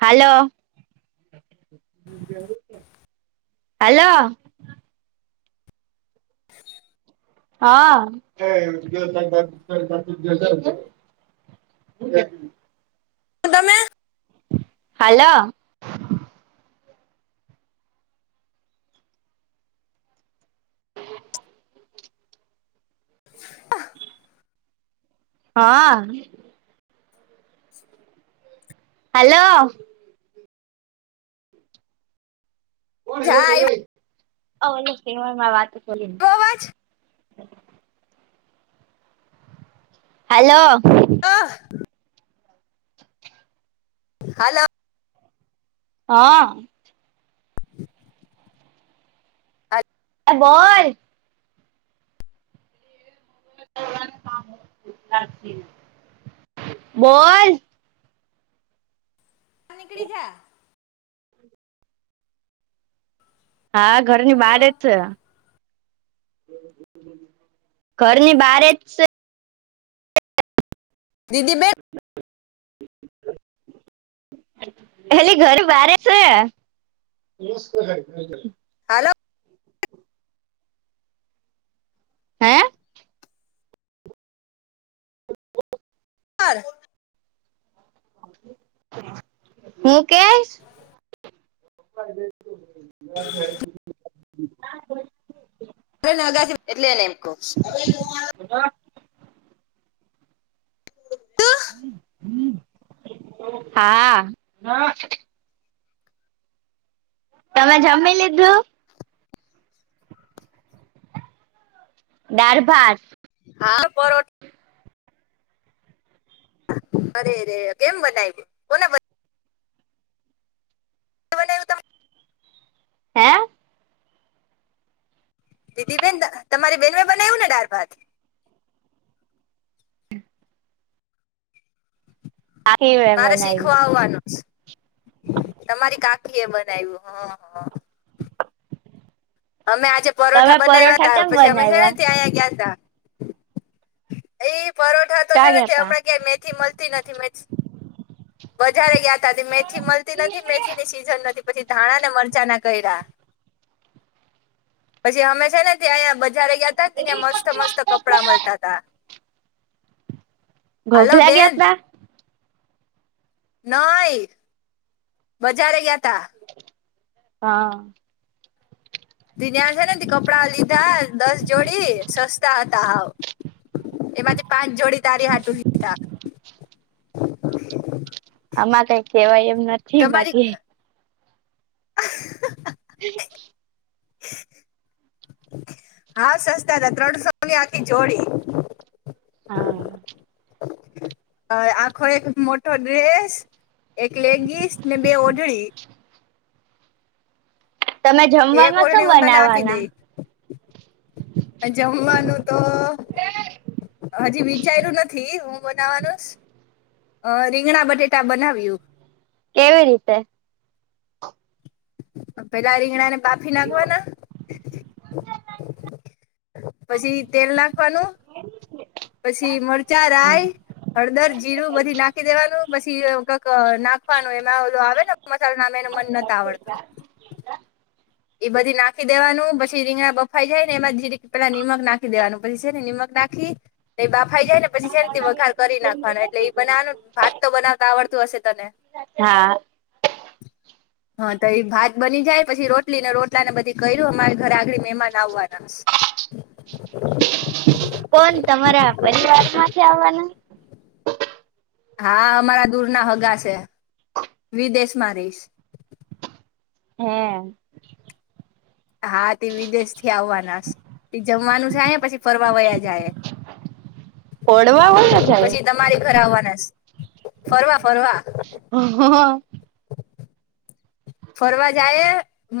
હાલો hello હા એ દ દ હ તમે હાલો અ હા [inaudible] હલો જા આવ્યો વાતોલી કવાજ હાલો ઓહ હાલ હા એ બોલ બોલ નીકળી જા હા ઘરની હલો બાર જ છે. ઘરની બાર જ સે દીદી બેન હેલી ઘર બારે છે. હાલલો હે ચાર હું કેય [inaudible] [unintelligible] એટલેને [unintelligible] [inaudible] હા તમે જમી લીધું દાળ ભાત હા પરોઠા અરેરે કેમ બતાઈ કોને બતાઈ શું બનાવ્યું તમે હે દીદી બેન તમારી બેન બનાવ્યું ને દાળ ભાત આખી વે મારે બનાવી શીખવા આવવાનું સે તમારી કાકી એ બનાવ્યું હા હા અમે આજે તમે પરોઠા બનાવ્યા પરોઠા હતા કેમ પછી અમે છે ને બનાવ્યા ત્યાંયા ગયા તા એઈ પરોઠા તો છે ચા ને ગયા તા હમણાં ક્યાં મેથી મલતી નથી મેથી બજારે ગયાતા મેથી મલતી નથી મેથી સીઝન નથી પછી ધાણા ને મરચા ના કર્યા. પછી અમે છે ને અયા બજારે ગયા હતા ત્યાં મસ્ત મસ્ત કપડા મલતા હતા. ગોધરા ગયા તા નઈ બજારે ગ્યાતા હા [unintelligible] છે ને કપડા લીધા દસ જોડી સસ્તા હતા હાવ એમાંથી પાંચ જોડી તારી હાટુ લીધા. આમાં કઈ કેવાય એમ નથી તમારી બાકી [inaudible] હાવ સસ્તા હતા ત્રણસોની આખી જોડી. હા અ આખો એક મોટો ડ્રેસ એક લેગીસ ને બે ઓઢળી તમે એક જમવામાં શું ઓઢણી હું તને આપી બનાવવાના દઈ જમવાનું તો હજી વિચાર્યું નથી હું બનાવાનું સ અ રીંગણા બટેટા બનાવ્યું કેવી રીતે પેલા રીંગણા ને બાફી નાખવાના પછી તેલ નાખવાનું [inaudible] પછી મરચાં હા. રાય હળદર જીરું બધી નાખી દેવાનું પછી કઈક નાખવાનું એમાં ઓલુ આવે ને મસાલા નું નામ એનું મન નથ આવડતું એ બધી નાખી દેવાનું પછી રીંગણા બફાઈ જાય ને એમાં જરીક પેલા નિમક નાખી દેવાનું પછી છે ને નિમક નાખી એ બફાઈ જાયને પછી શેમથી વઘાર કરી નાખવાનું એટલે એ બનાવાનું ભાત તો બનાવતા આવડતું હશે તને હા હા તો એ ભાત બની જાય પછી રોટલી ને રોટલા ને બધી કર્યું અમારી ઘરે આગળી મહેમાન આવવાનાસ કોણ તમારા પરિવાર માંથી આવવાના હા અમારા દૂર ના હગા છે વિદેશમાં રહેશે. હે હા તે વિદેશ થી આવવાના તે જમવાનું છે પછી ફરવા વયા જાય ઓડવા હોય ને જાય. પછી તમારે ઘર આવવાના ફરવા ફરવા [inaudible] ફરવા જાય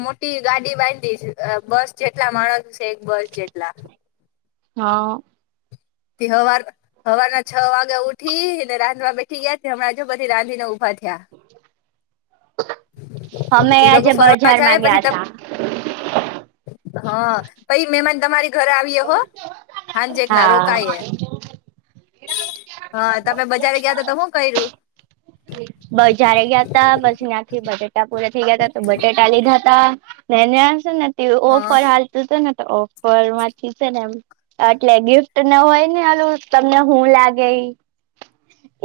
મોટી ગાડી બાંધી છે બસ જેટલા માણસ છે એક બસ જેટલા હા તિ હવાર સવાર ના છ વાગે ઉઠીને રાંધવા બેઠી ગયા હમણાં જો બધી રાંધીને ઊભા થયા અમે એ લોકો આજે ફરવા જાય બજારમાં પછી ગયા ત તા. હા પછી મહેમાન તમારી ઘરે આવીય હો હાંજેક ના રો હા. હા તમે બજારે ગયા તો તમૅ શું કર્યું બજારે ગયા તા પછી ત્યાંથી બટેેટા પૂરા થઇ ગયા હતા તો બટેટા લીધા ત ને છે ને હા ઓફર હાલતું હતું ને તો ઓફર માંથી છે ને એમ એટલે ગિફ્ટ ના હોય ને આલું તમને હું લાગે ઇ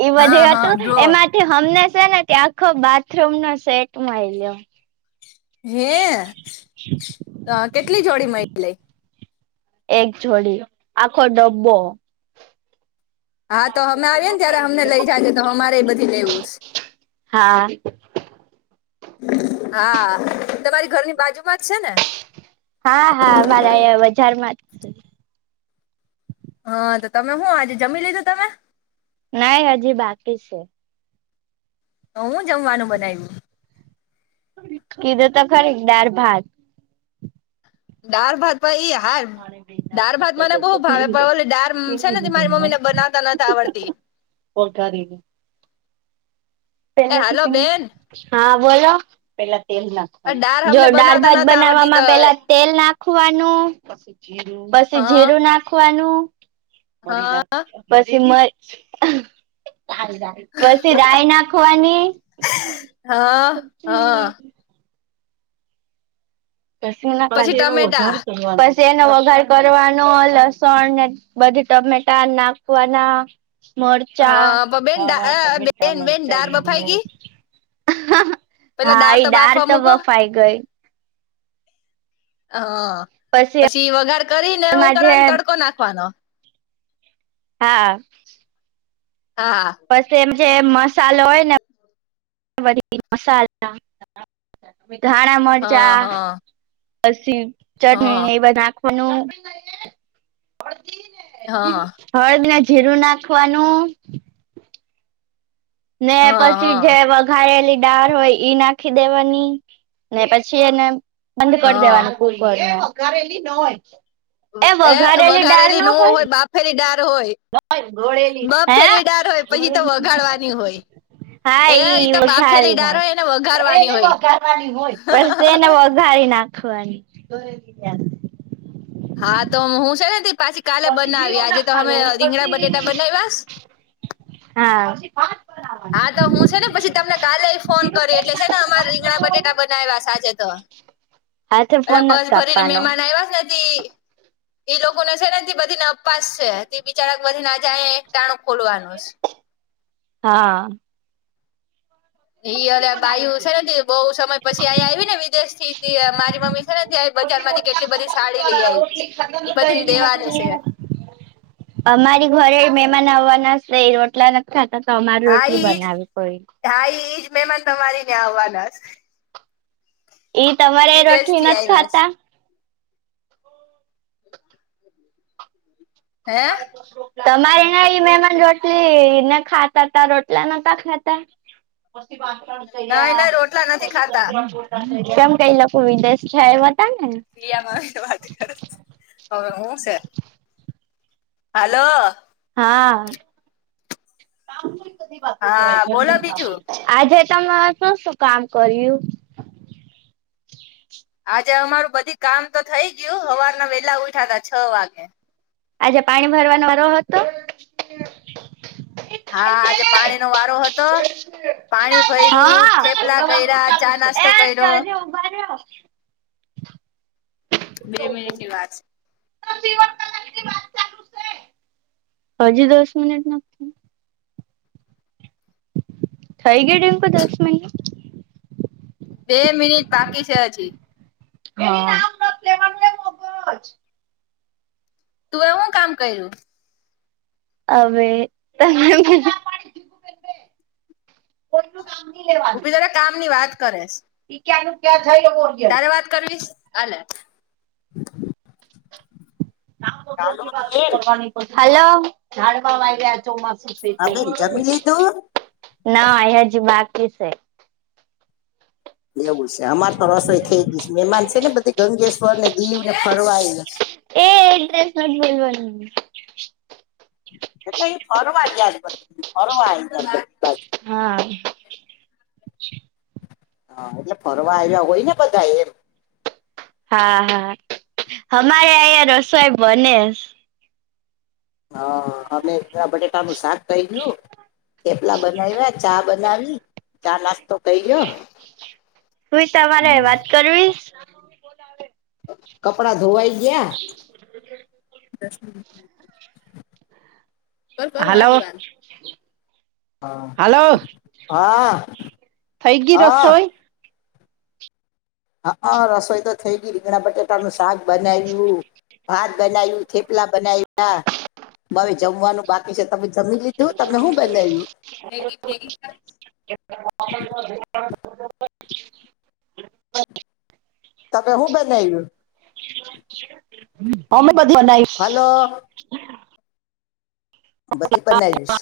એ હા બધું હા હતું ડ્રો એમાંથી હમને છે ને ત આખો બાથરૂમ નો સેટ મળીયો હે કેટલી જોડી મળી એક જોડી આખો ડબ્બો હા તો અમે આવીએ ને ત્યારે અમને લઇ જાજે તો અમારે બધું લેવું છે હા હા તમારી ઘરની બાજુમાં જ છે ને હા હા મારે બજારમાં જ છે હા તો તમે શું આજે જમી લીધું તમે નહી હજી બાકી છે તો હું જમવાનું બનાવ્યું કીધું તો ખરી દાળ ભાત દાળ ભાત ભ એ હાર દાળ ભાત મને બહુ ભાવે પણ ઓલી દાળ છે ને મારી મમ્મી ને બનાવતા નથી આવડતી ઓગળ ઓગાળી નૅ એ એનાથી હાલો બેન કઈ હા બોલો પહેલા તેલ નાખ આ દાળ જો અમને દાળ બનાવતા ભાત નથ આવડતી તો બનાવવામાં પહેલા તેલ નાખવાનું પછી હા જીરું નાખવાનું મરી હા પછી મ પછી રાય નાખવાની હા હા પછી એનો વઘાર કરવાનો તેનો વઘાર કરવાનો લસણ ને બધું ટમેટા નાખવાના મરચાં હા પણ બેન દા ધાણા અ, ટમેટા બેન બેન મરચાં દાળ લીમડો બફાઈ ગઈ પેલા હા એ દાળ બાફવા તો મૂકો બફાઈ ગઈ હા પછી વઘાર કરીને હું એમાં જે કરવા તડકો નાખવાનો હા હા પછ એમ જે મસાલો હોય ને બધી મસાલા ધાણા મરચા હા હા પછી હા ચટણી એવા નાખવાનું હા હળદને જીરું નાખવાનું-' ને હા પછી જે હા વગર હા ઓલી ડાળ હોય ઈ નાખી દેવાની ને પછી એને બંધ કરી હા દેવાનું ઉપર ના એ વધારેલી ન હોય એ વઘારેલી ન હોય બાફેલી દાળ હોય ગોળલી હ બફેલી ડાળ હોય પછી તો ગોળલી વઘાડવાની હોય હા એ ઈ એ તો બાફેલી વઘારી ડાળ નાખ હોય એને વઘારવાની હોને હોય વઘારી નાખ નાખવાની, હા તો હું છે ને પાછી કાલે બનાવી આજે તો તમે રીંગણા બટેટા બનાવયસ હા પછી ભાત હા તો હું છે ને પછી તમને કાલે ફોન કરે એટલે છે ને અમારે રીંગણા બટેટા બનાવ્યા આજે તો-' હાથે ફોન અલા બસ નથી ભરીને કાપવાનો મહેમાન આવ્યા છે તે એ લોકોને છે ને તે બધીને ઉપવાસ છે તે બિચારા બધીને આજે અ એક ટાણું ખોલવાનું છે. હા એઈ અ બાયુ છે બહુ સમય પછી અહીયા આવી ને વિદેશ થી મારી મમ્મી ને ત્યાં બજાર માંથી કેટલી બધી સાડી લઈ આવી છે એ બધીને દેવાની છે. અમારી ઘરે મમાન આવવાના છે રોટલા-' ખાતા તમારી રોટલી બનાવી પડિ હાાઈ એજ મહેમાન તમારી ત્યા આવવાના ઈ છે તમારે વિદેશ રોટલી થી નથી આવ્યા ખાતા છે હે તમા તમારે નાં મહેમાન રોટલી ને ખાતા તા રોટલા નતા ખાતા પછી વાસણ કરી ના યા એના રોટલા નથી પછી ખાતા કચરા પોતા કેમ કઈ લોકો વિદેશ છે એ બ હતા નેને પ્રિયા મા વાત કર હવે હું છે હાલો હા હા બોલો બીજું આજે તમે શું શું કામ કર્યું. આજે અમારું બધી કામ તો થઈ ગયું હવારના વેલા ઉઠા ત છ વાગે આજે પાણી ભરવાનો વારો હતો. હા આજે પાણી નો વારો હતો. પાણી ભર્યું હા થેપલા કર્યા ચા નાસ્તો કર્યો એજ ઉભા રહ્યો. [inaudible] બે મિનિટ ની વાત છે. [unintelligible] હજી દસ મિનિટ નથી. થઈ ગય ડમકો દસ મિનિટ છે બે મિનિટ બાકી છે હજી. હા તું એવું કામ કર્યું. હવે, હું બી તારે કામ ની વાત કરેશ પઈ ક્યા નું ક્યાં જઈ લ તારે વાત કરવીશ અલે ચાલો બેન વાતની ખ આવી ગ ચ માું હા બેન જમી લીધું [unintelligible] ના હજી બાકીકી છે. એવું છે અમાર તો રસોઈ થઈ ગઈ મહેમાન છે ને બધી ગંગેશ્વર ને દીવ ને ફરવાય એ એ ડ્રેસ ન બલવાનું એ એ ફરવા ગ ફરવા હા! હા! એટલે ફરવા આવ્યા હોય ને બધા એમ? હા હા! અમારે અહીંયા રસોઈ બને. હા અમે બટેટાનું શાક કહી ગયું ચેપલા બનાવ્યા. ચા બનાવી ચા નાસ્તો થઈ ગયો હુંઈ તમારે વાત કરવીશ કપડા ધોવાઈ ગયા [inaudible] કર કર વા દી વાન હ હા થઈ ગય હા રસોઈ હા રસોઈ તો થઈ ગઈ રીંગણા બટેટા ન શાક બનાવ્યું ભાત બનાવ્યું. થેપલા બનાયા હવે જમવાનું. બાકી છે તમે જમી લીધું તમે હું બનાવ્યું. [unintelligible] તમે હું બન આવું. અમે બધી બનાઈ. હલો. બધી પના દસ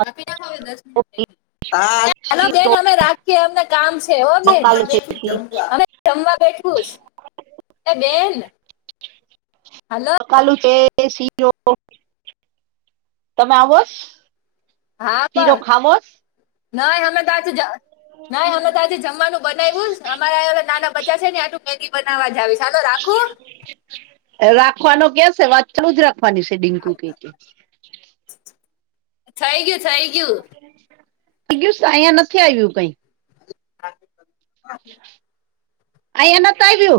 કાપી ના. ઓકે. હલો બેન. અમે રાખીએ અમને કામ છે ઓ બેન. અ જમવા બેઠું એ બેન. હલો. કાલુ તે શીરો. તમે આવો? હા બસ. ન હમે ત જ. ના અમે તો આજે જમવાનું બનાવ્યું. અમારાવા નાના બચા છે ને આટું. થી બનાવવા જાવ ચાલો રાખું. રાખવાનો ક્યાં છે. વાત ચાલું જ રાખવાની છે ડડીંકુ ક કે થઈ ગયું. થઈ ગયું. થી ગયું અહીયા નથી આવ્યું કઈ. [inaudible] આયા નથી આવ્યુ.